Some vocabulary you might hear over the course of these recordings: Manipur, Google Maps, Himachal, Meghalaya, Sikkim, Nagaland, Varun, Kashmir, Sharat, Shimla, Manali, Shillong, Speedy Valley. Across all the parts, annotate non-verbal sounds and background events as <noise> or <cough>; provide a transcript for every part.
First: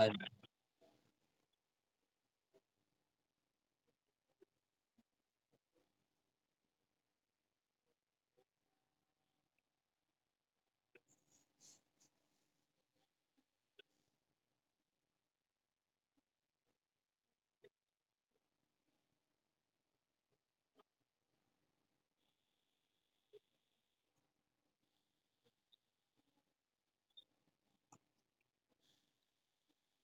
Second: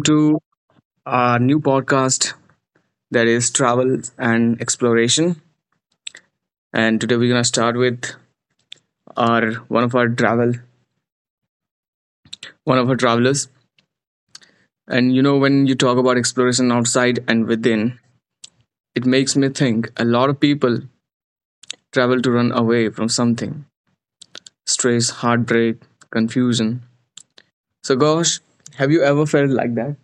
I, to our new podcast that is travel and exploration. And today we're gonna start with our one of our travel one of our travelers. And you know when you talk about exploration outside and within, it makes me think a lot of people travel to run away from something. Stress, heartbreak, confusion. So Gosh, have you ever felt like that?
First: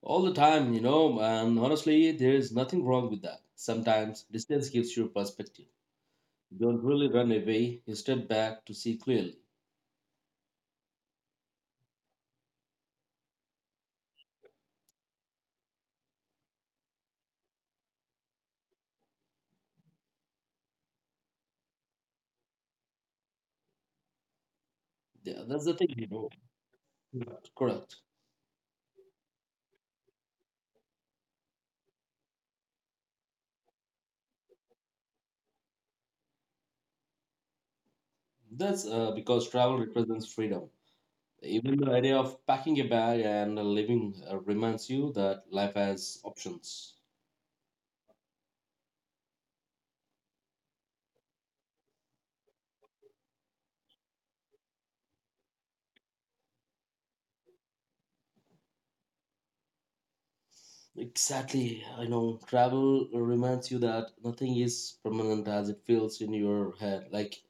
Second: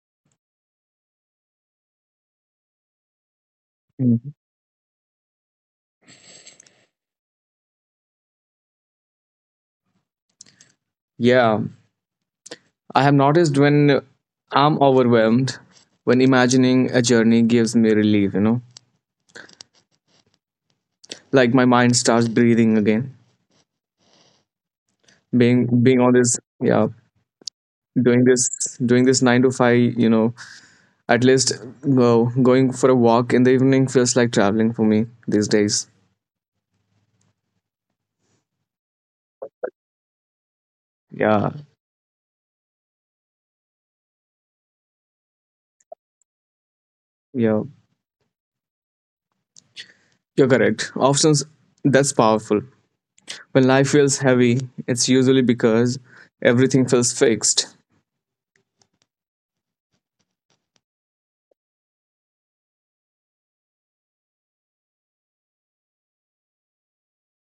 all the time, and honestly, there is nothing wrong with that. Sometimes Mhm. distance gives you perspective. You don't really run away, you step back to see clearly. Yeah, I have noticed when I'm overwhelmed, when imagining a journey gives me relief, like my mind starts breathing again. Yeah, that's the Being thing, being you on know. this, yeah, Correct. Correct. doing this, doing this nine to five, at least go going for a walk in the evening feels like traveling for me these days. That's because travel represents freedom. Yeah, Even the idea of packing a bag and living reminds you that life has options. yeah, you're correct. Options, that's powerful. When life feels heavy, it's usually because everything feels fixed. Exactly. I know travel reminds you that nothing is permanent as it feels in your head. Like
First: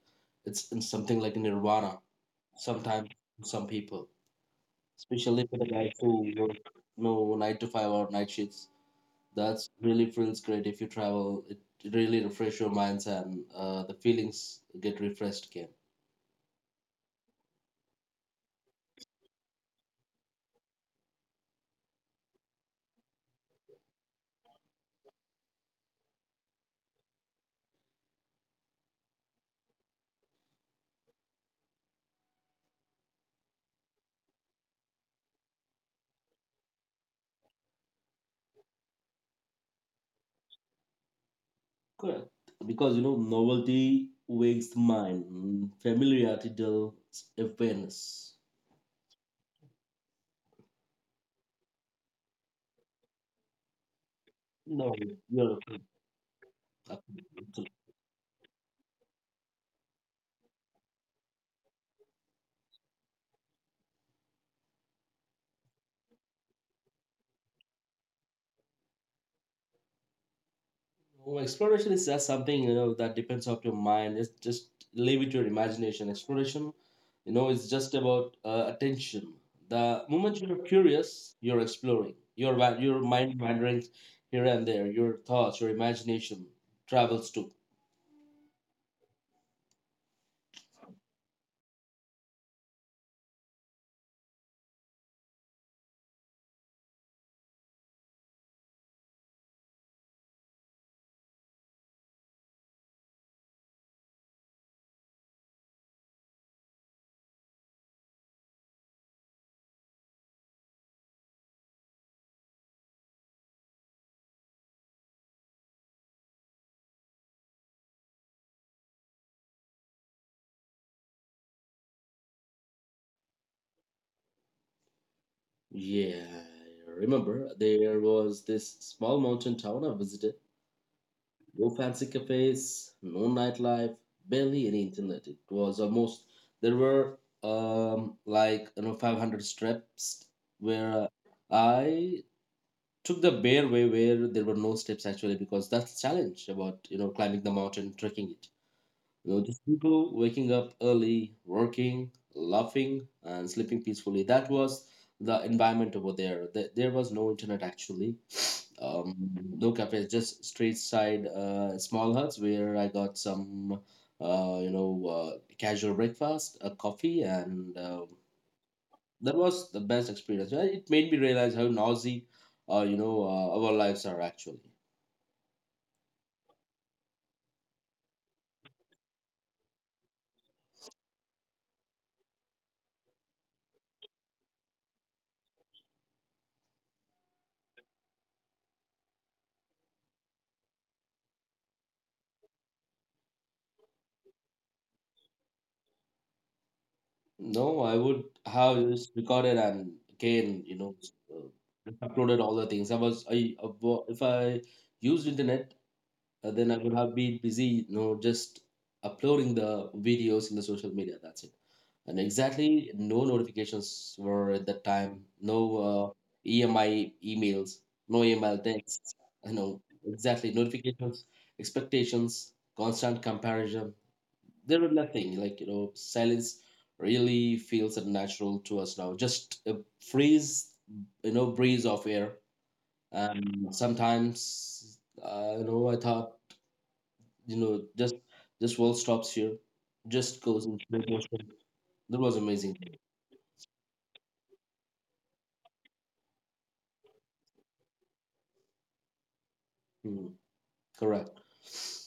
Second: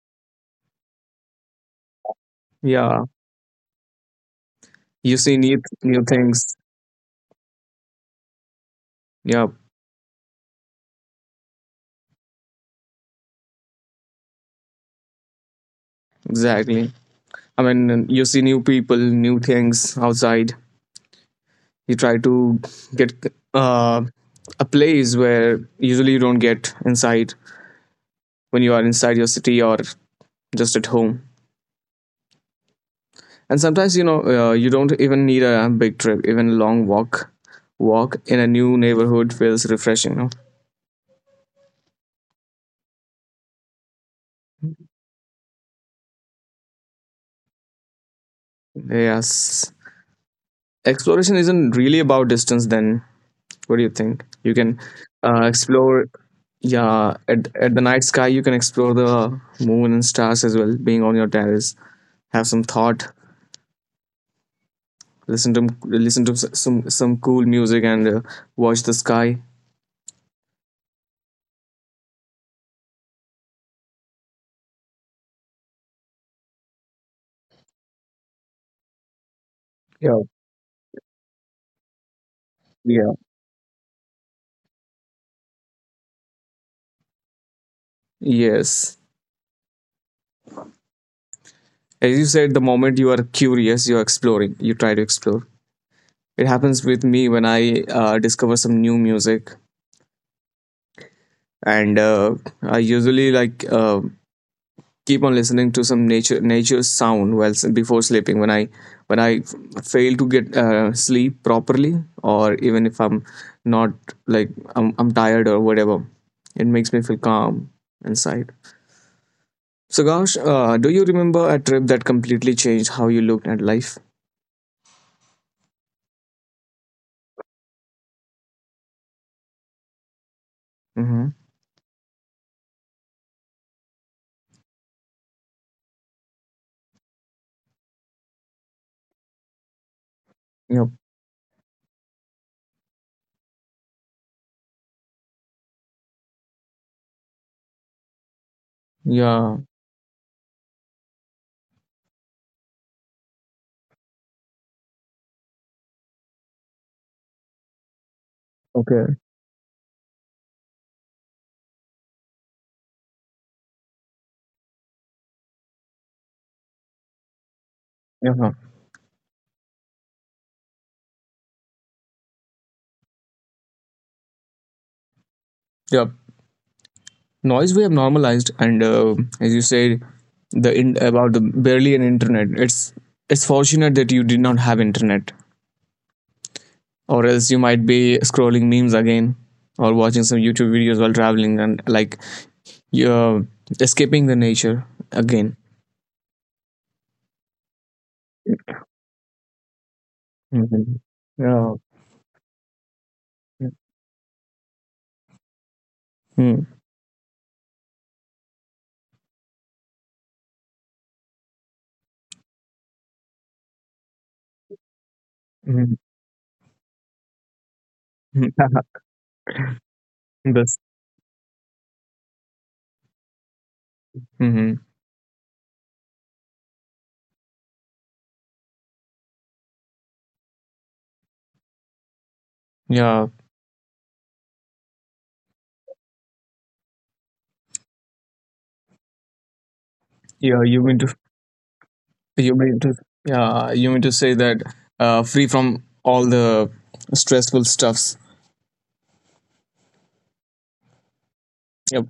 it's in something like nirvana. Yeah, Sometimes for some people, you see especially for new the guys new who things. work no nine to five or night shifts, Yeah, that's really feels great if you travel. It really refresh your minds and the feelings get refreshed again. exactly. I mean, you see new people, new things outside. You try to get uh, a place where usually you don't get inside when you are inside your city or just at home. And sometimes you don't even need a big trip, even a long walk. Walk in a new neighborhood feels refreshing. No? Correct. Because novelty wakes the mind. Familiarity dulls awareness. Yes, exploration isn't really about distance then. What do you think? You can No. You're explore, yeah, at the night sky, you can explore the moon and stars as well, being on your terrace. Have some thought, listen to some cool music and watch the sky. Well, exploration is just something that depends on your mind. It's just leave it to your imagination. Exploration, it's just about attention. The Yeah, moment you're curious, you're exploring. Your yeah. mind wandering here and there. Your thoughts, your imagination travels too. Yes. As you said, the moment you are curious, you're exploring, you try to explore. It happens with me when I discover some new music, and I usually like keep on listening to some nature's sound while before sleeping when I fail to get sleep properly, or even if I'm not, like, I'm tired or whatever, it makes me feel calm inside. So Gosh, do you remember a trip that completely changed how you looked at life? Yeah, I remember there was this small mountain town I visited. Mm-hmm. No fancy cafes, no nightlife, barely any internet. It was almost there were like 500 steps Yep. where I took the bare way where there were no steps actually, because that's the challenge about climbing the mountain, trekking it. You know, Yeah. just people waking up early, working, laughing, and sleeping peacefully. That was the environment over there. There was no internet actually. Okay. Um, no cafes, just street side small huts where I got some, uh, you know, uh, casual breakfast, a coffee, and Yeah. that was the best experience. It made me realize how noisy, our lives are actually. Yep. Noise we have normalized, and as you said, about the barely an internet, it's fortunate that you did not have internet, or else you might be scrolling memes again or watching some YouTube videos while traveling and, like, you're escaping the nature again. No, I would have just recorded and again, Mhm. Uh, Yeah. just uploaded all the things. I was, I, wo- If I used internet, Mm. then I would have been busy, just uploading the videos in the social media. That's it. And exactly, no notifications were at that time. No Mhm. EMI emails, no email <laughs> texts. You know, exactly This. notifications, expectations, constant comparison. Mhm. There was nothing like silence. Really feels unnatural to us now, just a freeze, breeze of air. Yeah. Sometimes I thought, just this world stops here, just Yeah. goes You into mean slow to? motion. That was You mean amazing. to? Yeah. You mean to say that? Free from all the stressful stuffs. Hmm, correct. Yep.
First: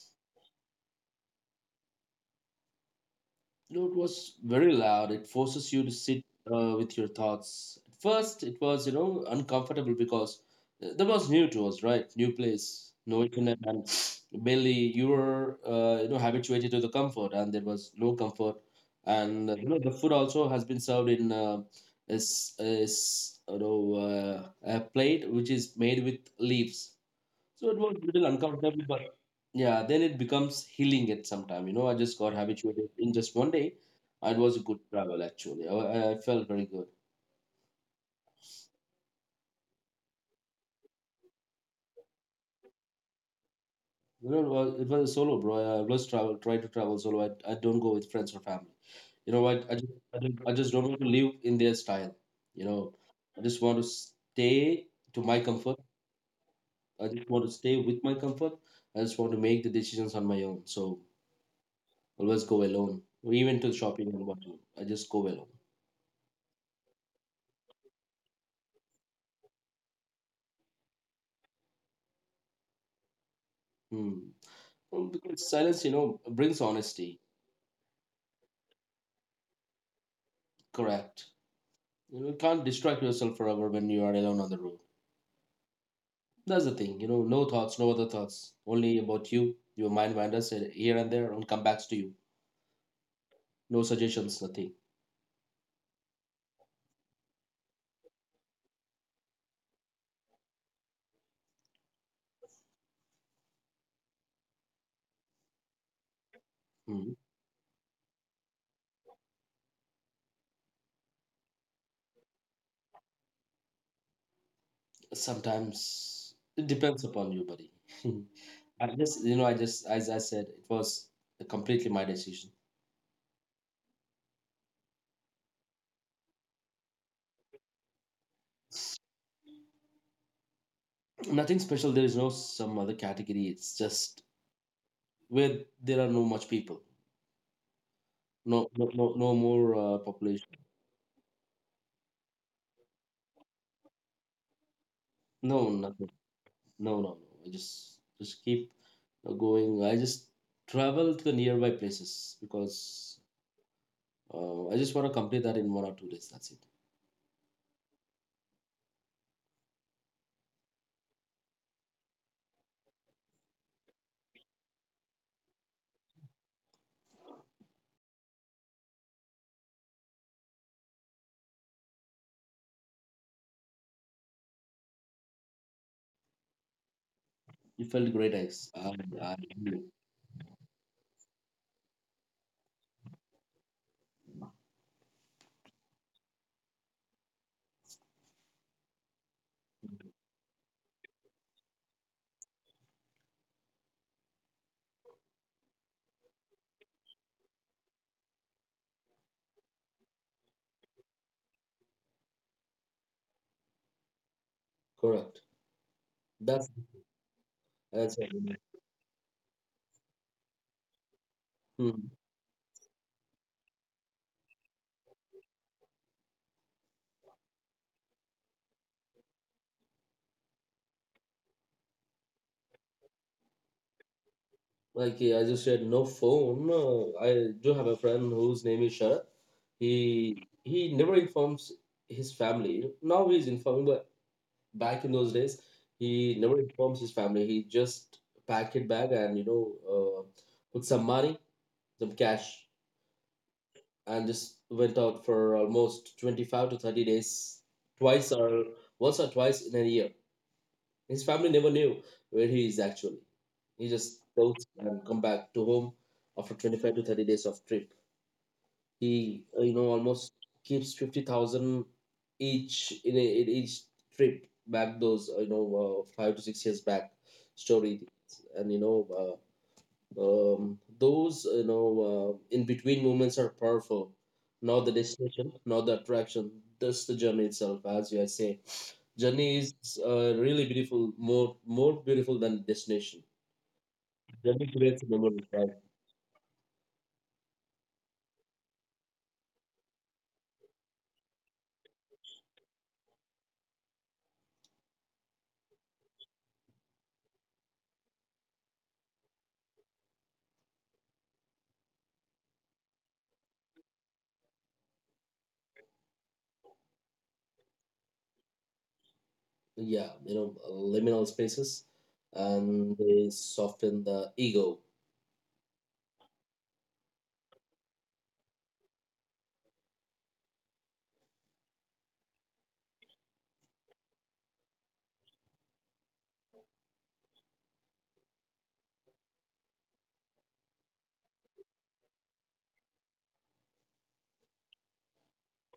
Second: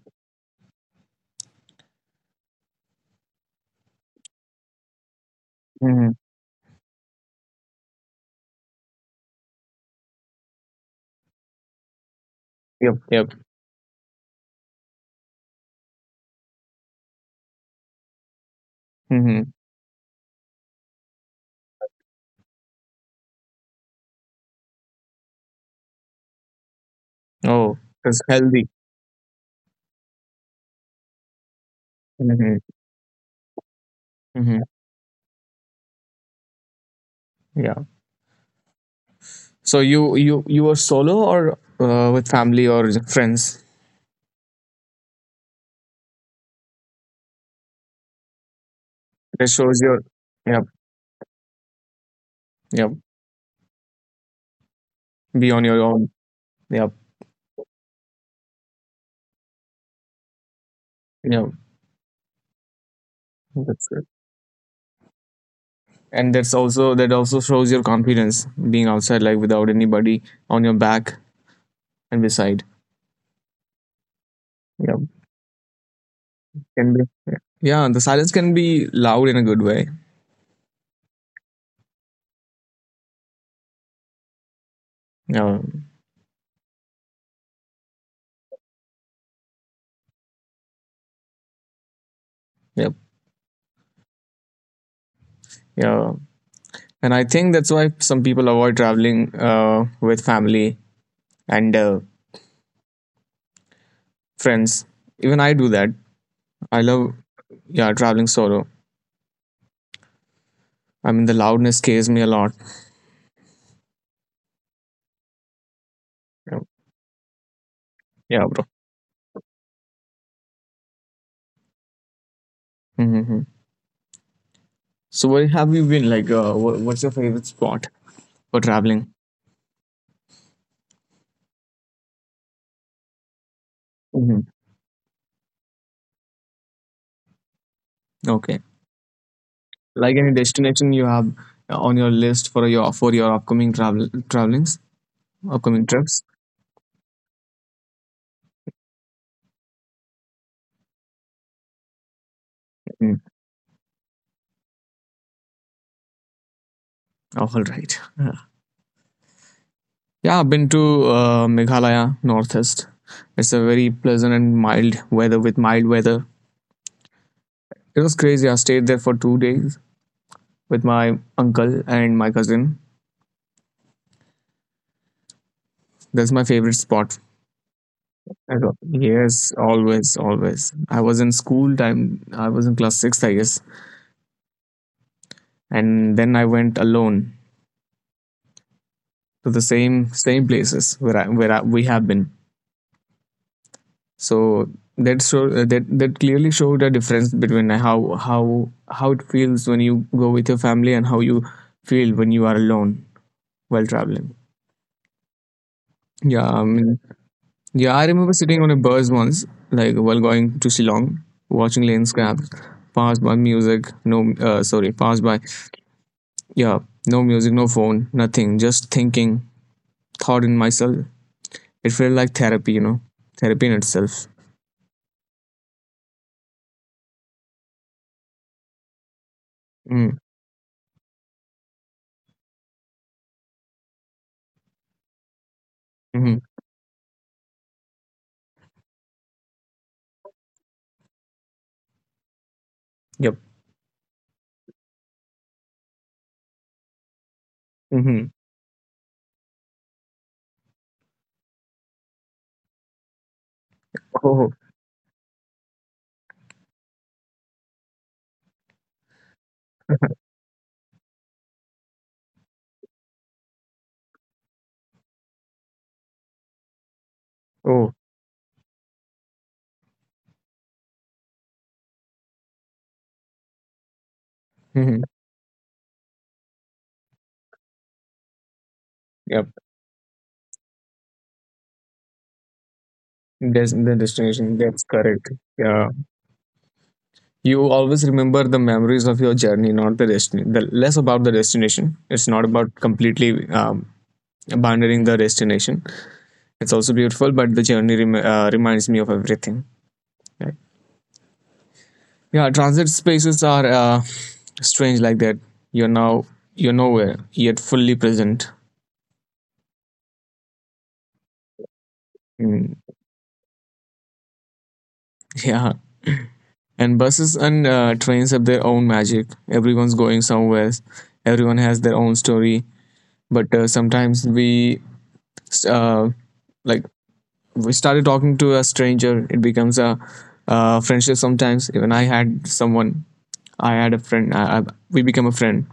No, it was very loud. It forces you to Hmm. sit with your thoughts. At first, it was, uncomfortable because that was new to us, right? New place, Yep. no Yep. internet, and mainly you were, habituated to the comfort, and there was no comfort. And, Hmm. The food also has been served in is, is, you know, uh, a plate which is made with leaves. So Oh, it was that's little healthy. uncomfortable, but yeah, then it becomes healing at some time. You know, I just got Hmm. habituated in just one day. It was Hmm. a good travel actually. I felt very good. Yeah. So you were solo or with family or friends? You know, it was solo, bro. I always travel, try to travel solo. I don't go with friends or family. You know That what? Shows your, I yep, just don't want to live in their style. You yep, know, I just want to stay to my be on comfort. your own, yep, I just want to stay with my comfort. I just want to make the decisions on my own. So yep, always go alone, even to that's good. shopping and whatnot. I just go alone. And that also shows your confidence being outside, like without anybody on your back and beside. Hmm. Well, Yep. because silence, brings Can be, honesty. yeah. Yeah, the silence can be loud in a good way. Correct. You know, you can't distract yourself forever when you are alone on the road. Yeah. That's the thing. You know, no thoughts, no other thoughts. Only about you. Your mind wanders here and there and come back to you. Yep. No suggestions, nothing. Yeah, and I think that's why some people avoid traveling with family and friends. Even I do that. I love, Mhm. yeah, traveling solo. I mean, the loudness scares me a lot. Sometimes it depends upon you, buddy. Yeah, bro. <laughs> I just, you know, I just, As I said, it was completely my decision. Hmm. So, where have you been? Like, what's your favorite spot for traveling? Nothing special. There is no some other category. It's just Hmm. where there are no much people. No, Okay. no, no, no more Like, any population. destination you have on your list for your upcoming travelings, No, upcoming nothing. trips? No, no, no. I just keep going. I just travel to the nearby places Mm. because I just want to complete that in 1 or 2 days. That's it. All right. <laughs> Yeah. Yeah, I've been to Meghalaya, northeast. It's a very pleasant and mild weather with mild weather. It was crazy. I stayed there for 2 days with my uncle and my cousin. That's my favorite spot. You felt great. I don't- I, I Yes, always, always. I was in school time. I was in class sixth, I guess, and then I went alone to the same places where we have been. So that show that clearly showed a difference between how how it feels when you go with your family and how you feel when you are alone while traveling. Correct. Yeah, I That's mean, yeah, I that's it. remember sitting on a bus once, like, while going to Shillong, watching Hmm. lanes grab, pass by music. No, sorry, pass by. Yeah, no music, no phone, nothing. Just thinking, thought in myself. It felt like therapy, therapy in itself. Like yeah, I just said, no phone. I do have a friend whose name is Sharat. He Mm, he never informs his family. Now he's informing, back in those days, he mm-hmm, never informs his family. He just packed it bag and put some money, some cash, yep. and just went out for almost 25 to 30 days, Mm-hmm. twice or once or twice in a year. His family never knew where he is actually. He just Oh. goes and come back to home after 25 to 30 days of trip. He almost keeps 50,000 each in, a, in each trip back those 5 to 6 years back Oh. story. And those in between moments are powerful, not the Mm-hmm. destination, not the attraction, just the journey itself. As you I say Yep. journey is really beautiful, more beautiful than destination. There's the destination. Journey That's creates correct. memories, right? Yeah. You always remember the memories of your journey, not the destination. The less about the destination. It's not about completely abandoning the destination. It's also beautiful, but the journey reminds me of everything. Like, yeah, transit spaces are strange like that. you're now you're nowhere yet fully present. Yeah, liminal spaces, Mm, and they soften the ego. yeah, and buses and trains have their own magic. Everyone's going somewhere, everyone has their own story, but sometimes uh, like we started talking to a stranger, it becomes a friendship sometimes. Even I had a friend, we became a friend.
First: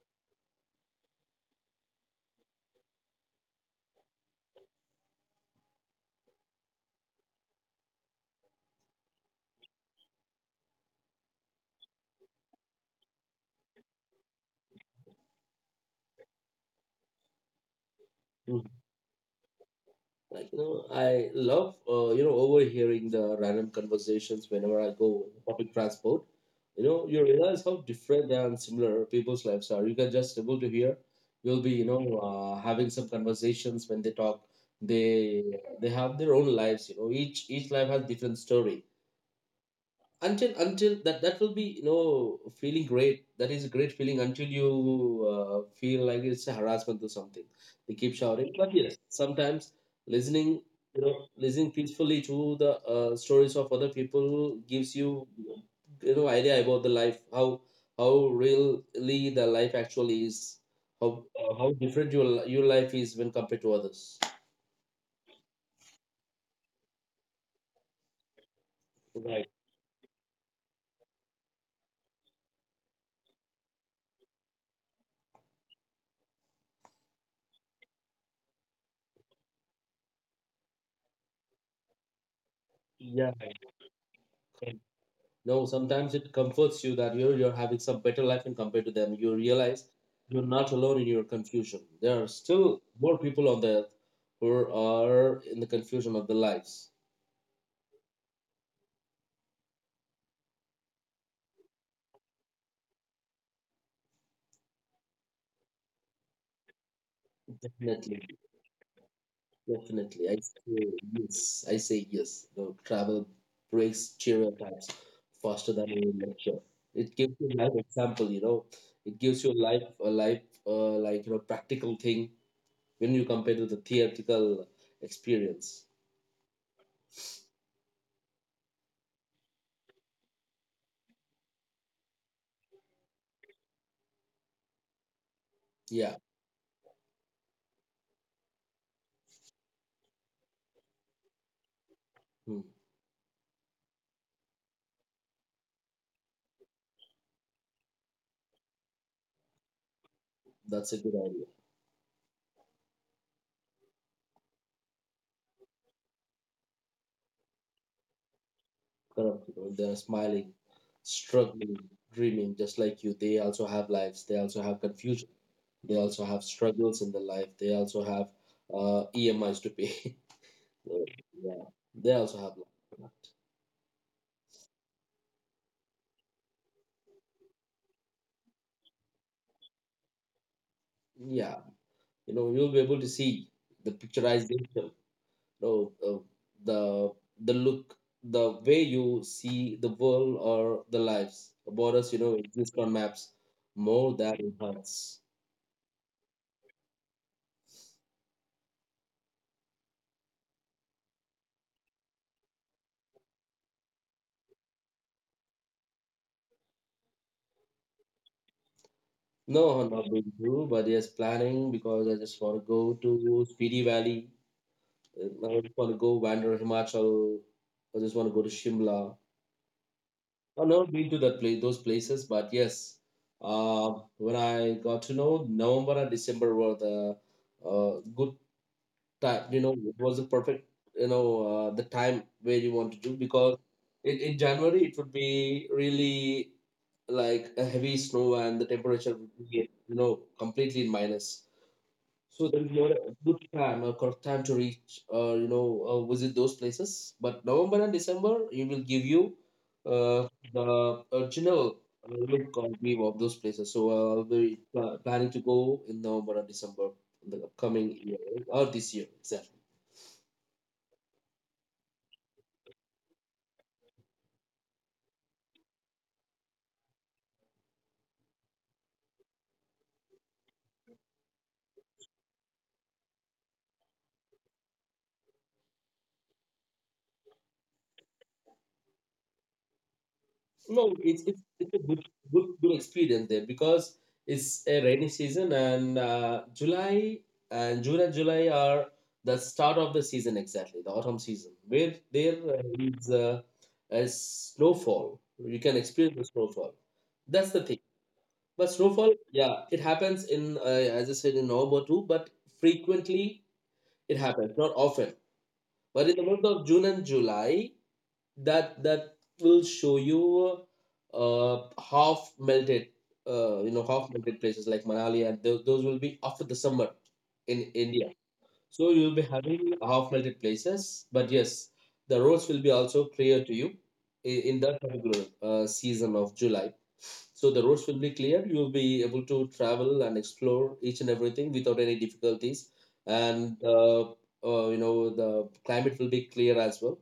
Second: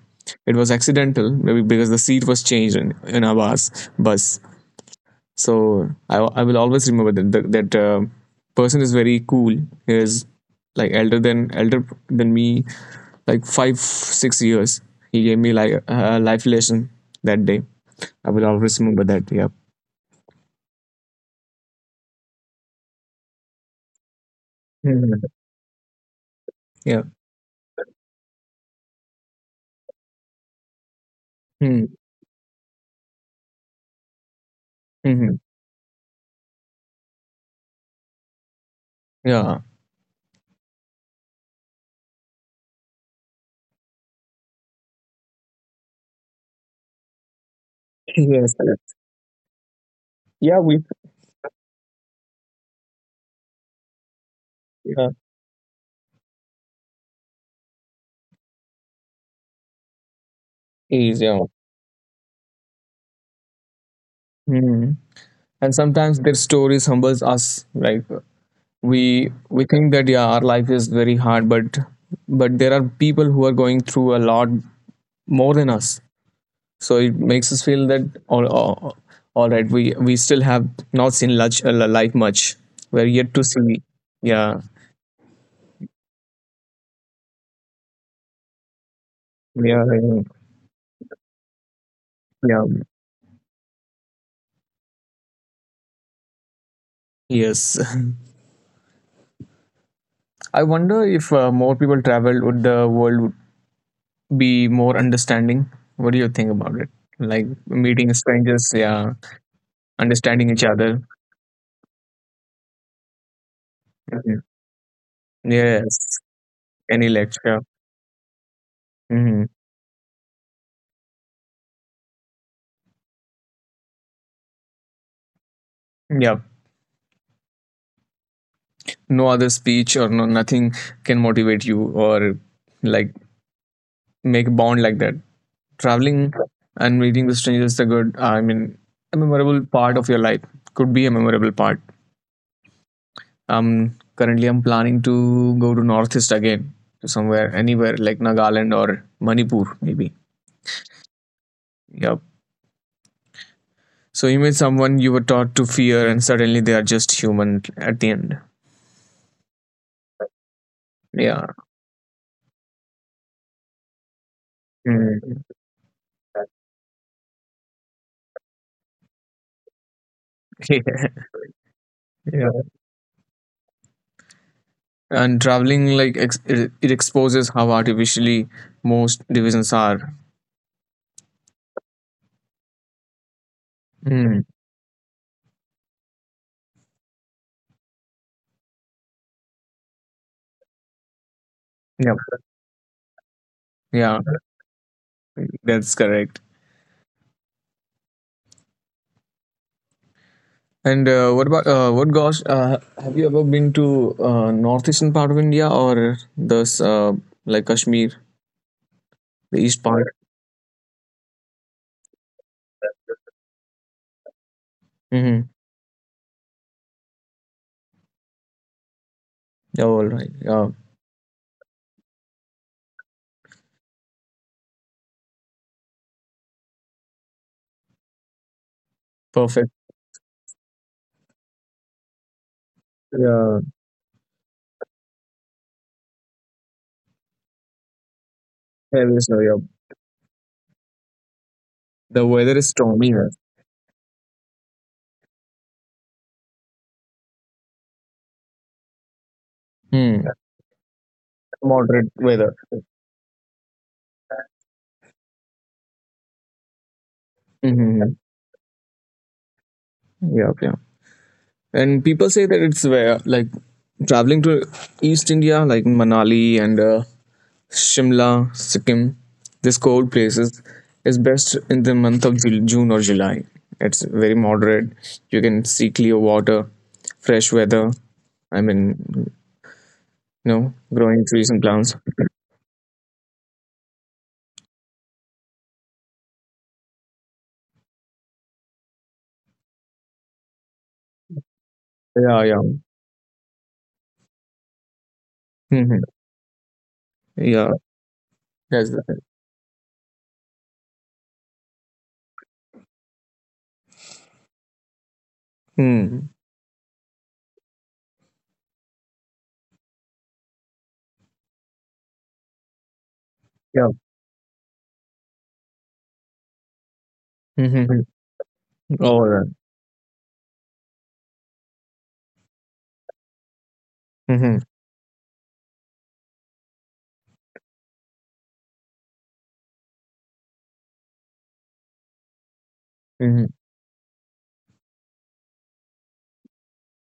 It was accidental maybe because the seat was changed in our bus. So I will always remember that, person is very cool. He is like elder than me, like 5-6 years. He gave me like a life lesson that day. I will Mm. always remember that. Yeah. Like I love overhearing the random conversations whenever I go Mhm. in public transport. Yeah. You realize how different and similar people's lives are. You can just able to hear. You'll be Mm. Having some conversations when they talk. Hmm. They they have their own lives. Each life has different story. Yeah. Until that will be feeling great. That is a great feeling until you feel like it's a harassment or something. They keep Yes. shouting, but yes, sometimes listening, Yeah. We. Listening peacefully to the stories of other people gives Yeah. you you know idea about the life, how really the life actually is, how Is, yeah. how different your life is when compared to others. Hmm. And sometimes their stories humbles us. Like, we Right. we think that, yeah, our life is very hard, but there are people who are going through a lot more than us. So it makes us feel that, all right, we still have not seen much, life much. We're yet Yeah. to see. Yeah, No, sometimes it comforts you that you're having some better life in compared to them. You yeah. realize you're not alone in your confusion. There are Yeah, still more people on the earth who are in the confusion of their lives. yes. <laughs> I wonder if more people traveled, would the world would be more understanding? What do you think about it? Like, meeting Definitely, strangers, yeah, definitely. I understanding each say other. yes. I say yes. The travel breaks Mhm. stereotypes faster than Yes, any lecture. any It gives you lecture. life example. You know, it Hmm. gives you life a life practical thing when you compare to the theoretical experience. Yeah, no other speech or no nothing can motivate you or, like, make a bond like that. Traveling Yeah. and meeting with strangers is a good, I mean, a memorable part of your life, could be a memorable part. Hmm. Currently I'm planning to go to northeast again, to somewhere, anywhere like Nagaland or Manipur maybe. That's a good idea. Yep. So you meet someone you were taught to fear, and suddenly they are just human at the end. Correct. You know, they're smiling, Yeah. struggling, dreaming, just like you. They also have lives. They also have confusion. Mm. They also have struggles in their life. They also have EMIs to pay. <laughs> <laughs> So, Yeah. yeah, they also Yeah. have life. Correct. And traveling, like, it exposes how artificially most divisions are. Yeah, you'll be able to see the Mm. picturization. Know, uh, the look, the way you see the world or the lives. Yeah. Borders, exist on maps more Yeah, than in hearts. that's correct. And what about, what Gosh? Have you ever been to northeastern part of India, or this like Kashmir, the No, east not part? been to, but yes, planning because I just want to go to Speedy Valley. Mm-hmm. I just want to go wander Himachal. I just want to go to Shimla. Yeah, all right. I've Yeah, never been to that place, those places, but yes, when I got to know, November and December were the good time. You perfect. know, it was the perfect, the time where you want to do because Yeah, in January it would be really like a heavy snow and the yeah, temperature yes, no, would yeah. be, completely in minus. The So weather there is is not stormy a here. good time or correct time to reach, visit those places. But November and December, it will give you Hmm. The original Moderate weather. look or view of those places. So planning to go in November and December in the upcoming Mm-hmm. year or this year. Exactly. Yeah, yeah. Okay. And people say that it's where, like, traveling to East India, like Manali and Shimla, Sikkim, these cold places is best in the month of June or July. It's very moderate. You can see clear water, fresh weather. I mean, No, growing trees and it's a plants. good experience there because it's a rainy season, and July and June and July are the start of the season exactly, the autumn season, where there Yeah, yeah. Is a snowfall. You can Hmm. experience the snowfall. That's the Yeah, thing. But that's the snowfall, thing. yeah, it happens in as I said in November too, but frequently it happens, not often. But in the Mm. month of June and July, that will show you half melted Yeah. half melted places like Manali, and those will be after the summer in Mm-hmm. India, so you'll All be right. having half melted places. But yes, the roads will be also clear to you Mm-hmm. in that particular season of July. So the roads will be clear. You will be able to travel and explore each and everything without any difficulties, Mm-hmm. and the climate will be clear as well,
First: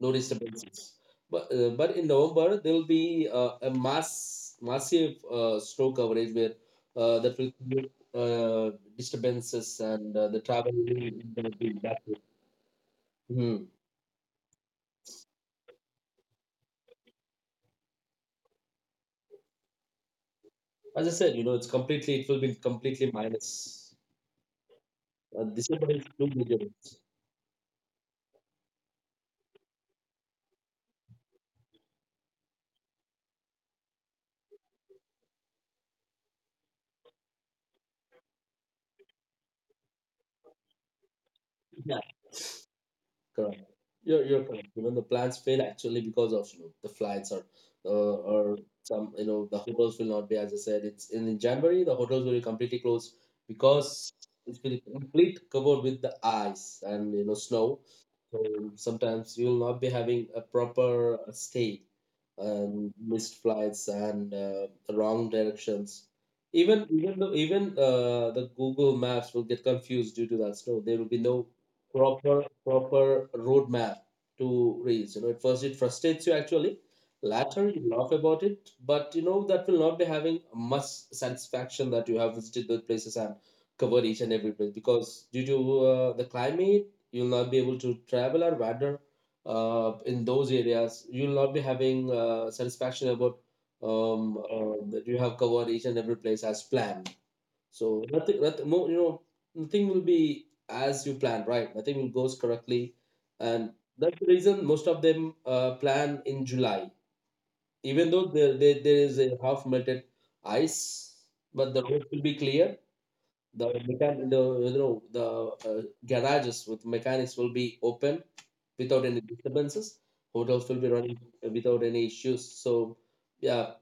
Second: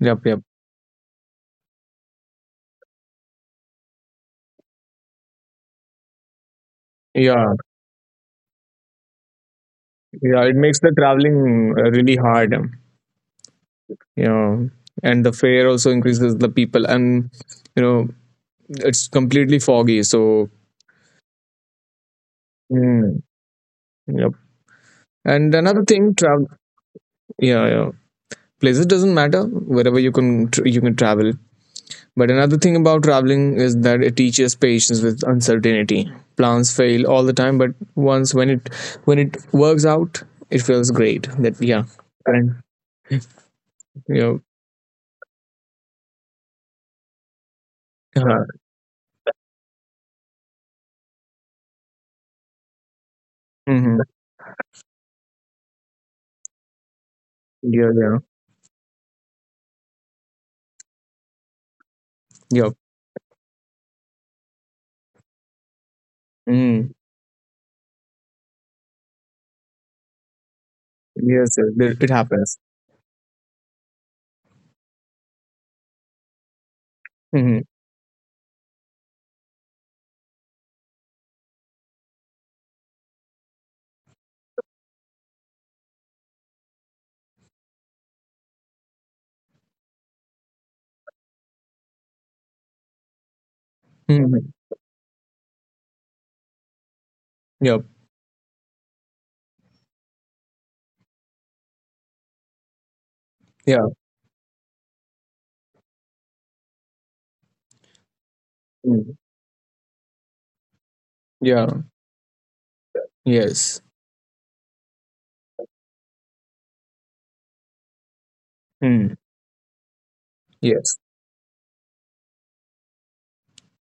no yep. disturbances. But in November there will be a massive snow coverage where that Yeah, will uh, disturbances and the yeah. It travel. makes the traveling really hard. Mhm. You know, and the fare also increases the people, and, you know, it's completely foggy. So, As I said, it's completely, it will be completely mm, minus. yep. And another December is thing, do travel. disabilities. Yeah, yeah. Places doesn't matter. Wherever you can, you can travel. But another thing about traveling is that it teaches patience with uncertainty. Plans fail all the time, but once when it works out, it feels great. That, yeah, Yeah, and you, correct. You're correct. You know, the plans fail actually because of the flights or uh, uh, or some the hotels will not be. As I said, it's in January the hotels will be completely closed hmm, because it will be complete covered with the ice and you know snow. yeah, yeah. So sometimes you will not be having a proper stay Yeah, and missed flights and the wrong directions. Even mm, even though even uh, the Google Maps will get confused due to that. So there will be no yes, yes. It proper happens. proper roadmap to reach. You know, at first it frustrates you actually. Hmm. Later you laugh about it, but you know that will not be having much satisfaction that you have visited those places and covered each and every place because due to the climate you'll not be able to travel or wander in those areas you'll not be having satisfaction about Mhm. That you have covered each and every place as planned. Yep. So nothing more, you know, nothing will be as you planned, right? Nothing will goes correctly, and Yeah. that's the reason most of them plan in July, even though there Mm. is a half melted ice, but the Yeah. roads will be clear. the Yes. mechan- the you know the uh, garages with mechanics will be open without Mm. any disturbances. Hotels will be Yes. running without any issues. So yeah,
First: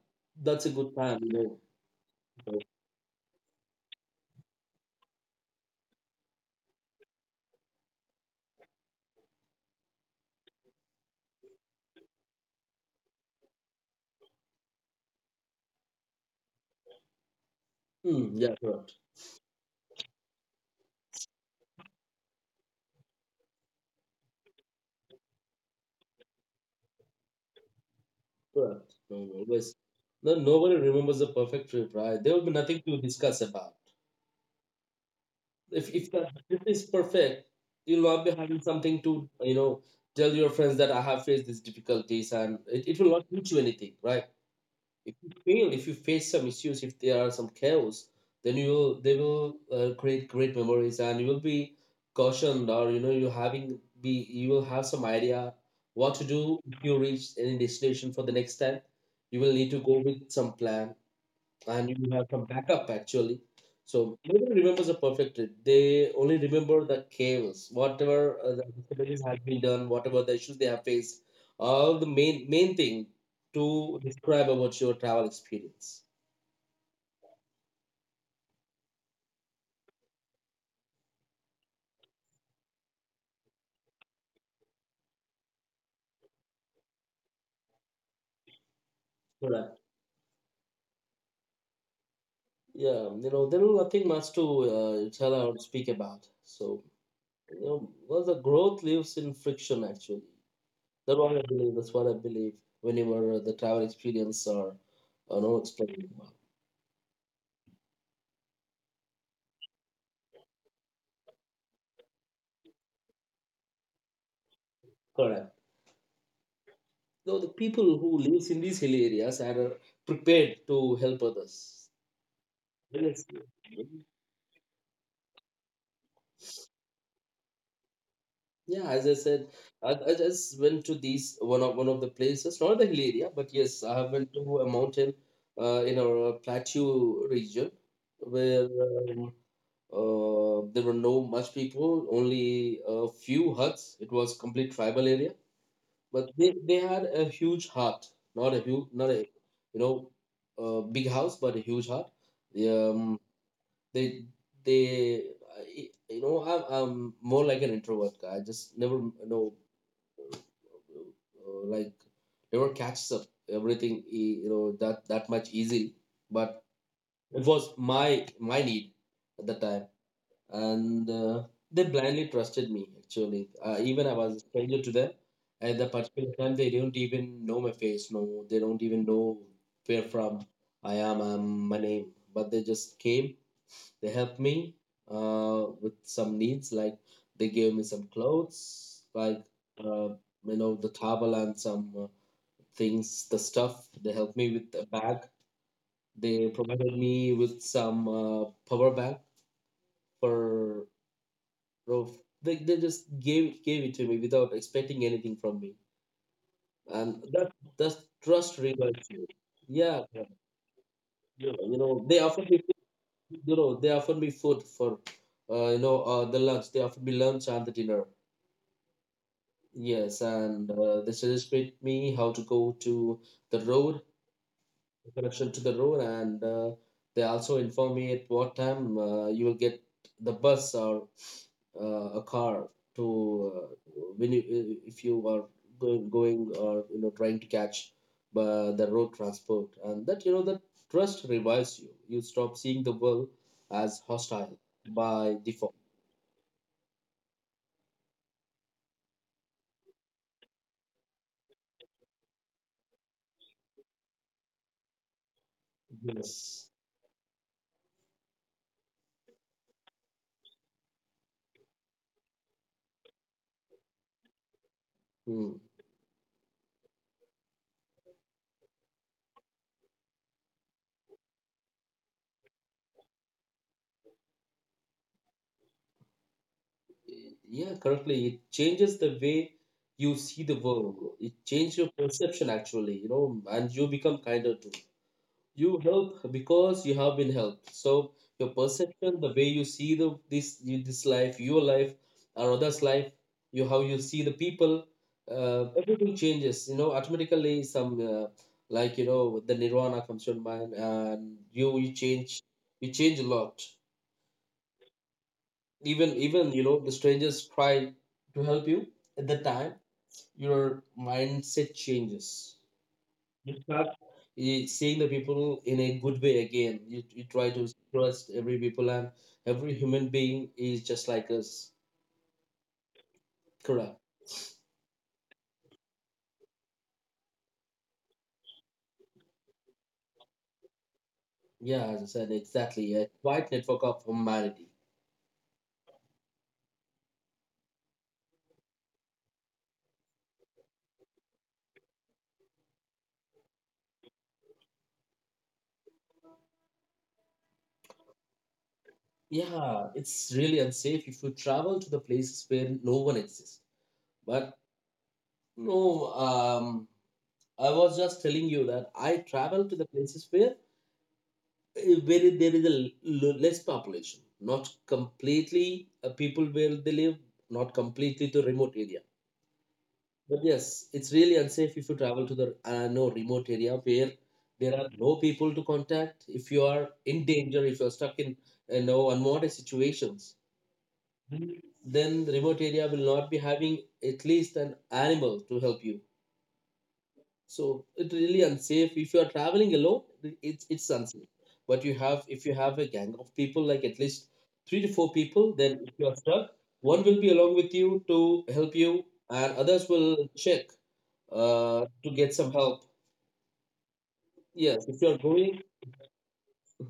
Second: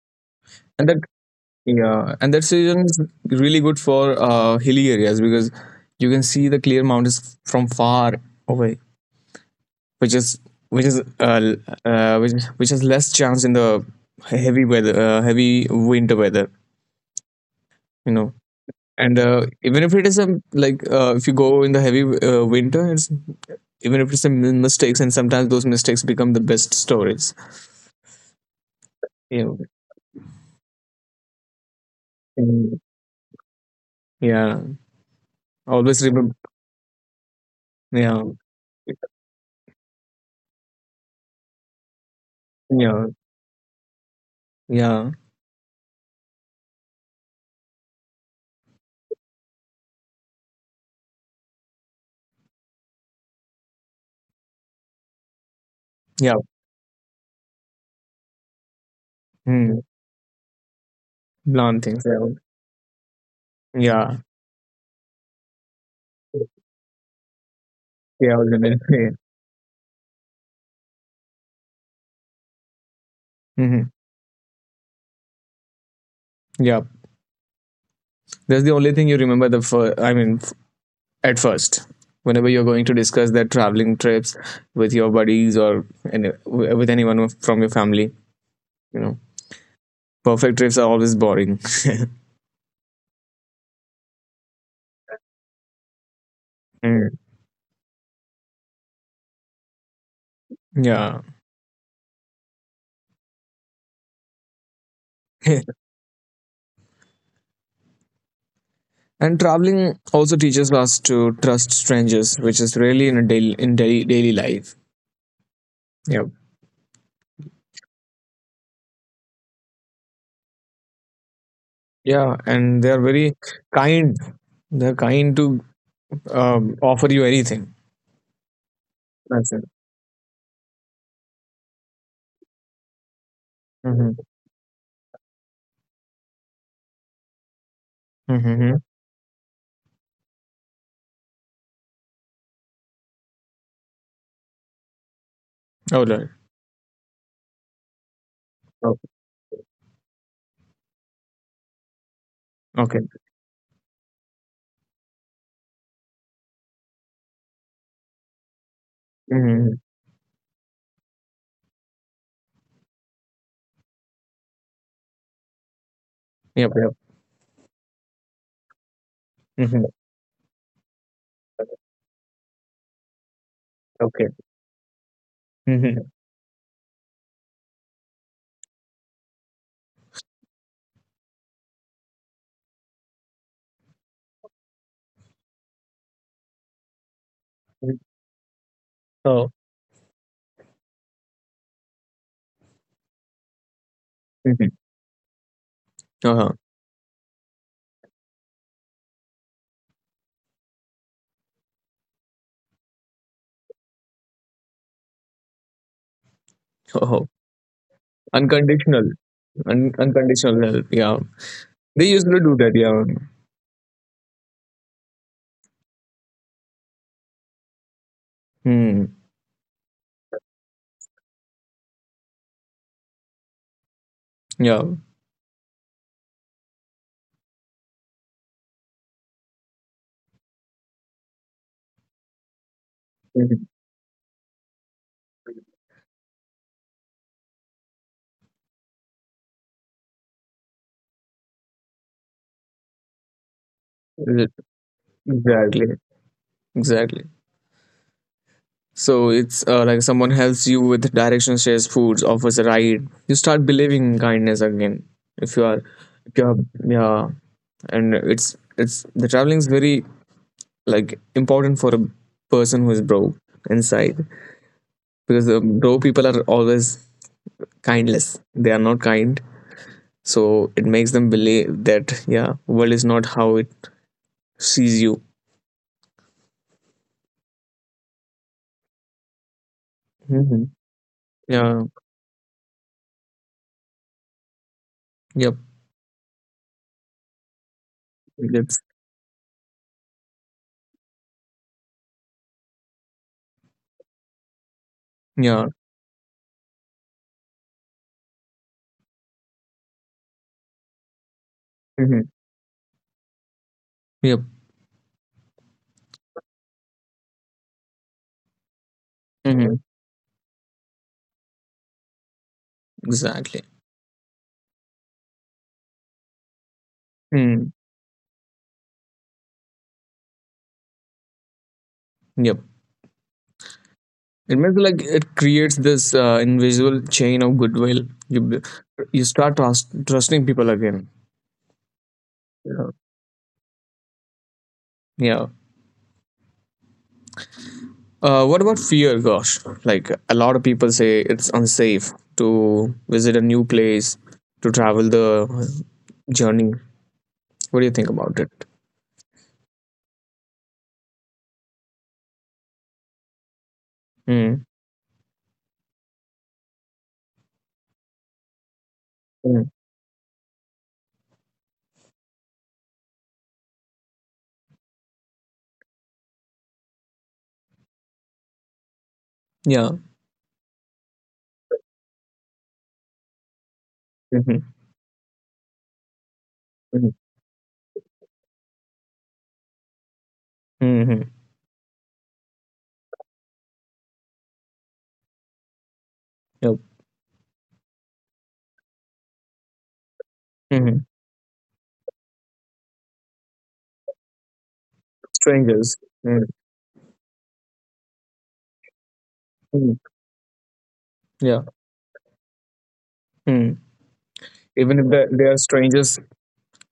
that's a and good that plan. You know. Yeah, and that So, season is really good for hilly areas, because you can see the clear mountains from far away, which is which is uh, which, which has less chance in the heavy winter weather, you hmm, know. yeah, correct, And even if it is a like, if you go in the heavy winter, it's even if it's a mistakes, and sometimes those mistakes become the best stories. correct. No, Yeah. always. No, nobody remembers the perfect trip, right? There will be Mm, nothing to discuss about. yeah, If always if the remember. trip is perfect, you'll Yeah, not be having something to tell your friends that I have faced these difficulties, and it yeah, will not teach you anything, right? yeah, If you fail, if you face some issues, if there are some chaos, then you will they will create great memories, and you will be cautioned, or you know you having be you will have some idea what to yeah. do if you reach any destination for the next time. You will need to Hmm. go with some plan, and Blonde you things. have Yeah, some backup actually. So yeah, nobody remembers the perfect trip. They only remember the chaos, whatever yeah. I was the in it. disability Yeah. has been done, whatever the issues they have faced, all the main thing Hmm. to describe about your travel experience. Yeah, that's the only thing you remember. The first, I mean, at first, whenever you're going to discuss that traveling trips with your buddies or any, with anyone from your family, you know, Correct. perfect trips are always boring. <laughs> Yeah, you know there is nothing much to tell or speak about. So Mm. you know, well, the growth lives in friction actually. That's Yeah. what I believe. That's what I believe. Whenever the travel experience are not <laughs> explained. And traveling also teaches us to trust strangers, which is really in a daily, daily life. Correct. Yeah. Though the people who lives in these hilly areas and are prepared to help others. Yeah, and they are Yes. very kind. They're kind to offer you anything. Yeah, as I said, I just went to these one of the places, not the hill area, but yes, I have Mhm. went to a mountain in our plateau region Mhm, where mhm. There were no much people, only a few huts. It was complete tribal area. But Alright. they had a huge heart, not a huge, Oh, not a you know, big house, but a huge heart. okay. Um, they they I'm more like an introvert guy. I just never Mhm, mhm. uh, like never catches up everything that much easily. But Yep, yep. it was my my need at the time, Mhm. and they blindly trusted me actually, even I was Okay. a stranger to them at the Mhm. particular time. They don't even know my face. No, they don't even know where from I am, my name, but they just came, they helped me with some needs, like they gave me Mm. some clothes, like Oh. uh, the towel and some things the stuff, they helped me with Mhm. a bag, they Uh-huh. provided me with some power bank for bro. They just gave it to me without expecting anything from me, and Oh. that that trust rewards Unconditional. you. Yeah, bro. Unconditional help. Yeah. You know, They they used offer to me do that. Yeah. food, you know they offer me food for the lunch. They offer me lunch and the dinner. Hmm. Yes, and they suggested me how to go to the road, Yeah. connection to the road, and they also inform me at what time you will get the bus or a car to Mhm. when you if you are going or you know trying to catch the road transport. And that you know that trust revives you. You stop seeing the world as hostile Ex- by default. Exactly. Exactly. So it's like someone helps you with directions, shares foods, offers a ride. You start believing in kindness again. If you are, if you are, Yes. yeah, and it's the traveling is very like important for a person who is broke inside, because Hmm. the broke people are always kindless. They are not kind. So it makes them believe that, yeah, world is not how it sees you. Yeah, correctly. It changes the way you see the Hmm. world. It changes Yeah. your perception actually, you know, and you become kinder too. Yep. You help because you have been helped. So your That's perception, the way you see the this this life, your life, or others' life, you how you see the people, yeah. everything changes. You know, automatically some like you know the nirvana comes to your mind, and you Hmm. change, you change a lot. Yep. Even you know the strangers try to help you at the time, Hmm. your mindset changes. You Exactly. start seeing the people in a good way again. You try to Mm. trust every people, and every human being is just like us. Yep. Correct. It makes like, it creates this invisible chain of goodwill. you b- you start trusting people again. Yeah, as I said, Yeah. exactly, a wide network of humanity. Yeah. What about fear? Gosh, like a lot of people say it's unsafe to visit a new place, to travel the journey. What do you think about it? Yeah, it's really unsafe if you travel to the places where no one exists. But Mm. no, I was just telling you that I Mm. travel to the places where there is a less population, not completely people where they live, not completely to remote area. Yeah. But yes, it's really unsafe if you travel to the no remote area where Mm-hmm. there are no people to contact. If you are Mm-hmm. in danger, if you are stuck in no unwanted situations, Mm-hmm. then the remote area will not be having at least an animal to help you. Yep. So it's really unsafe. If you are traveling alone, it's Mm-hmm. unsafe. But you have if you have a gang of people, like at least three to four people, then if Strangers. you are Mm-hmm. stuck, one will be along with you to help you, and others Mm-hmm. will check Yeah. To get some help. Mm. Yes, Even if if you are they are going, strangers,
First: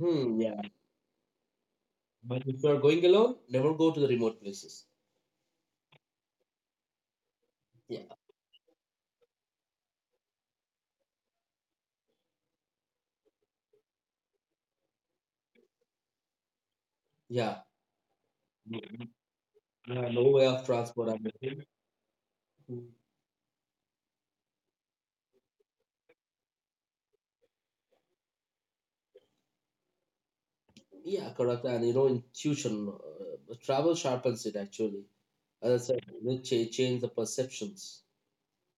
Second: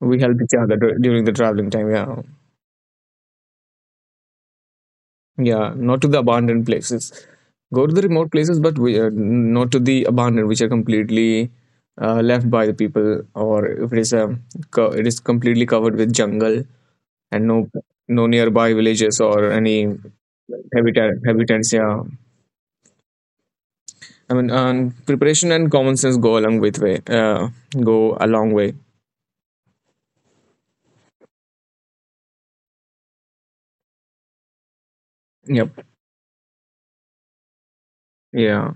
we help each yeah. other during the traveling time. Yeah. But if you are going alone, never go to the remote places. Yeah. Not to the abandoned places. Go to Yeah, the remote places, but we, not to the abandoned, which are completely left by the people, or if it is a it is completely covered with jungle and no yeah. no nearby Mm, villages or any yeah, no way of transport. habitat I'm afraid. habitants, yeah. Mm, I mean, preparation and common sense uh, go a long way. yeah, correct. And you know, intuition, travel sharpens it actually. Yep. As I said, you know, change the perceptions. Yeah.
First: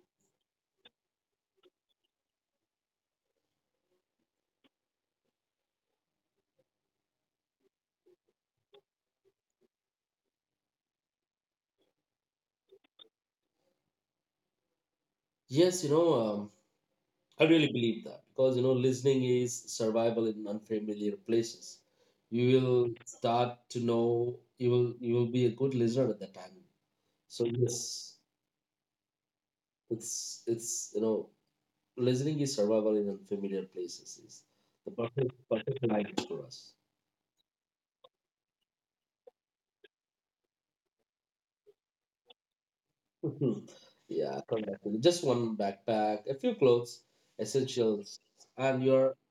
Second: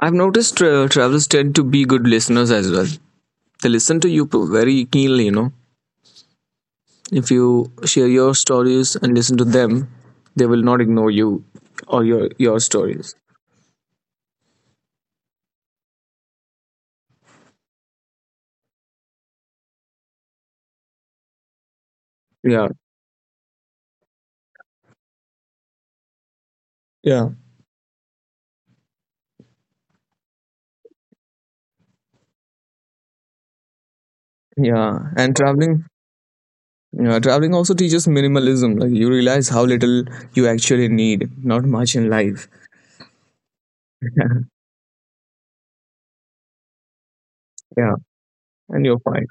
I've noticed travelers tend to be good listeners as well. They listen to you very keenly, you know. If you share your stories and listen to them, they will not ignore you or your stories. Yes, you know, I really believe that because you know, listening is survival in unfamiliar places. You Yeah, will start to know, you will be a good listener at that time. yeah, So yes, it's you know, listening is survival in unfamiliar places is the yeah. perfect And traveling, perfect language for us. yeah, traveling also teaches minimalism. Like you realize how little you actually need, not much in life. Mhm. <laughs> Yeah, correct. Actually. Just one backpack, a few clothes, Yeah, essentials, and and you're you're fine.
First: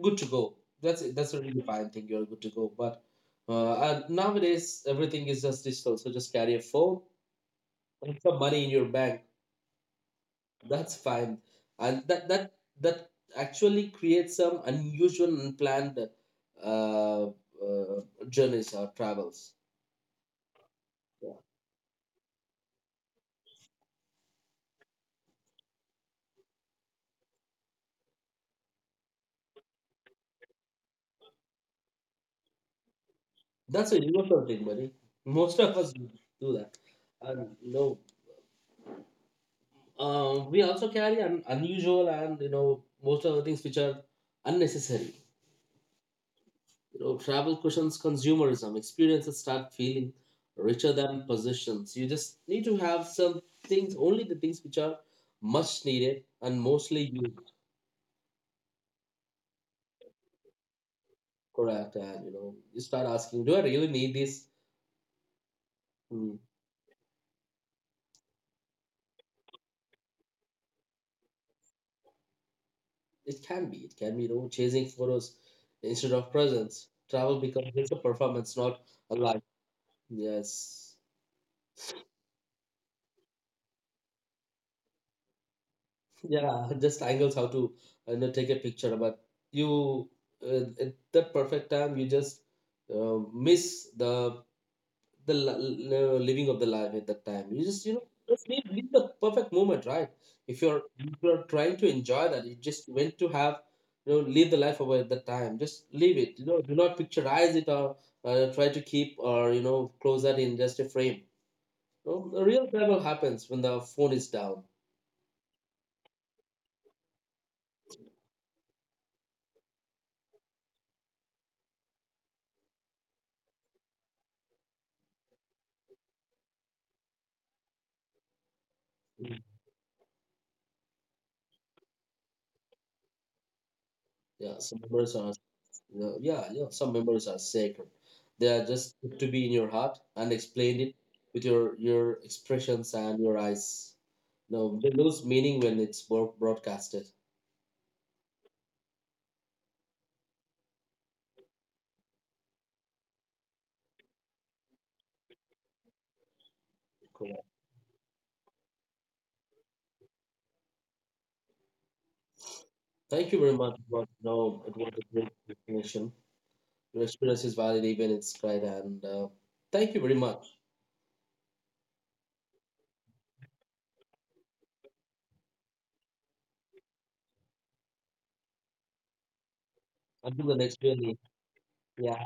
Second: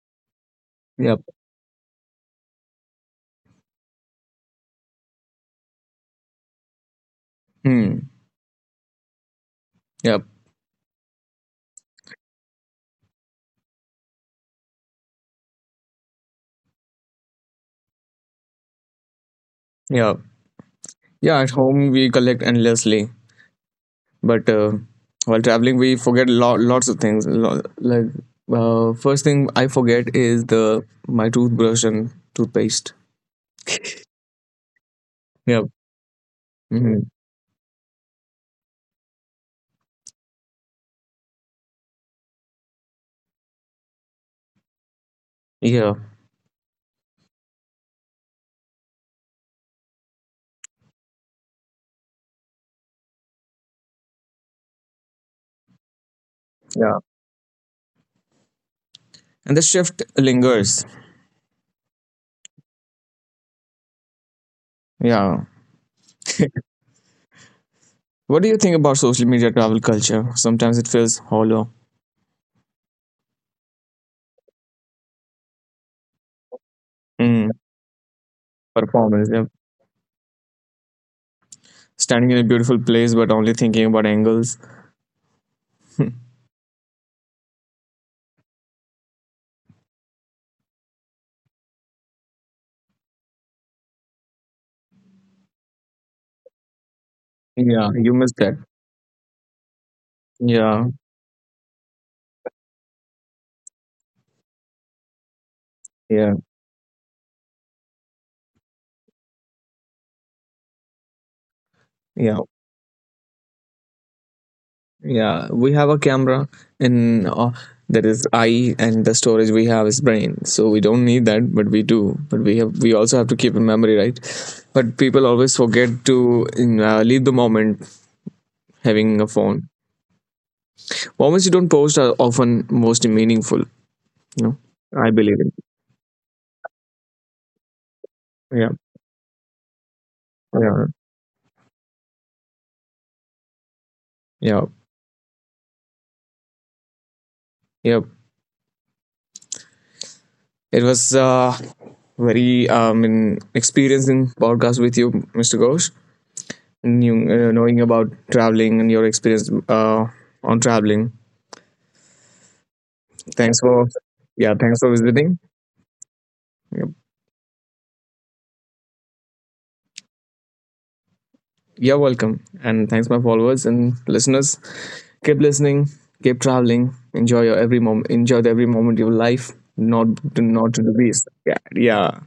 good to go. That's it. Yep. That's a really fine thing. You're good to go. But and nowadays, everything is just digital. So just carry a phone Hmm. and some money in your bank. Yep. That's fine. And that actually creates some unusual, unplanned uh, uh, journeys or travels. Yeah. Yeah, Yeah. At home we collect endlessly, but while traveling we forget lots of things. Like first thing I forget is the my toothbrush and toothpaste. <laughs> that's a universal thing, buddy. Most Yep. of us do that. Mhm. And no, we also carry unusual and you know most of the things which are unnecessary. Yeah. You know, travel cushions consumerism. Experiences start feeling richer than possessions. You just need to have some things, only the things which are much needed and Yeah. mostly used. And the shift lingers. Correct, and you know, you start asking, do I really need this? Yeah. Hmm. What do you think about social media travel culture? Sometimes it feels hollow. It can be. It can be. You know, chasing photos instead of presents. Travel Mm. becomes just a performance, not a Performance. life. Yep. Yes. Standing in a beautiful place but only thinking about angles. <laughs> Yeah, <laughs> just angles, how to you know take a picture, but you at that perfect time you just miss the living of the life at that time. You just Yeah. you know You missed just that. Leave the perfect moment, right? If you're Yeah. Trying to enjoy that, you just went to have you know leave the life away at that time. Just leave Yeah. it. You know, do not picturize it or try to keep or you know close that in just a frame. You know, Yeah. the real travel happens when the phone is down. Yeah. We have a camera, and that is eye, and the storage we have is brain. So we don't need that, but we do. But we have, we also have to keep in memory, right? But people always forget to in, leave the moment having a phone. Moments you don't post are often most meaningful. You know, Yeah, so I memories are believe it. No, yeah, yeah. Some memories are sacred. They are Yeah, just to be in your heart and explain yeah, it with your expressions and your eyes. No, yeah, they lose meaning when it's broadcasted. yeah. It was very in experience in podcast with you, Mr. Ghosh. And you, Cool. Knowing about traveling and your experience on traveling. Thank you very Thanks much. for, But yeah, no, it thanks for was a great visiting. explanation. Yep. Your experience is valid even it's great, and thank you very much. You're welcome, and thanks my followers and listeners. Keep listening, keep traveling. Enjoy your every moment. Enjoy the every moment of your life. Not Until the not next to the journey. beast. Yeah, yeah. Yeah,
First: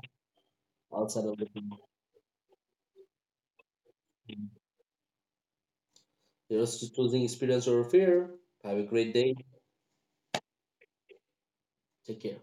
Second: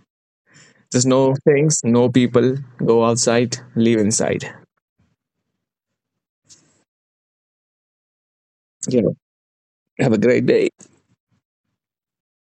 There's outside no of the. things, no people. Go outside, leave inside. Are choosing experience over fear. Have a You great know, day. have a great day. Take care.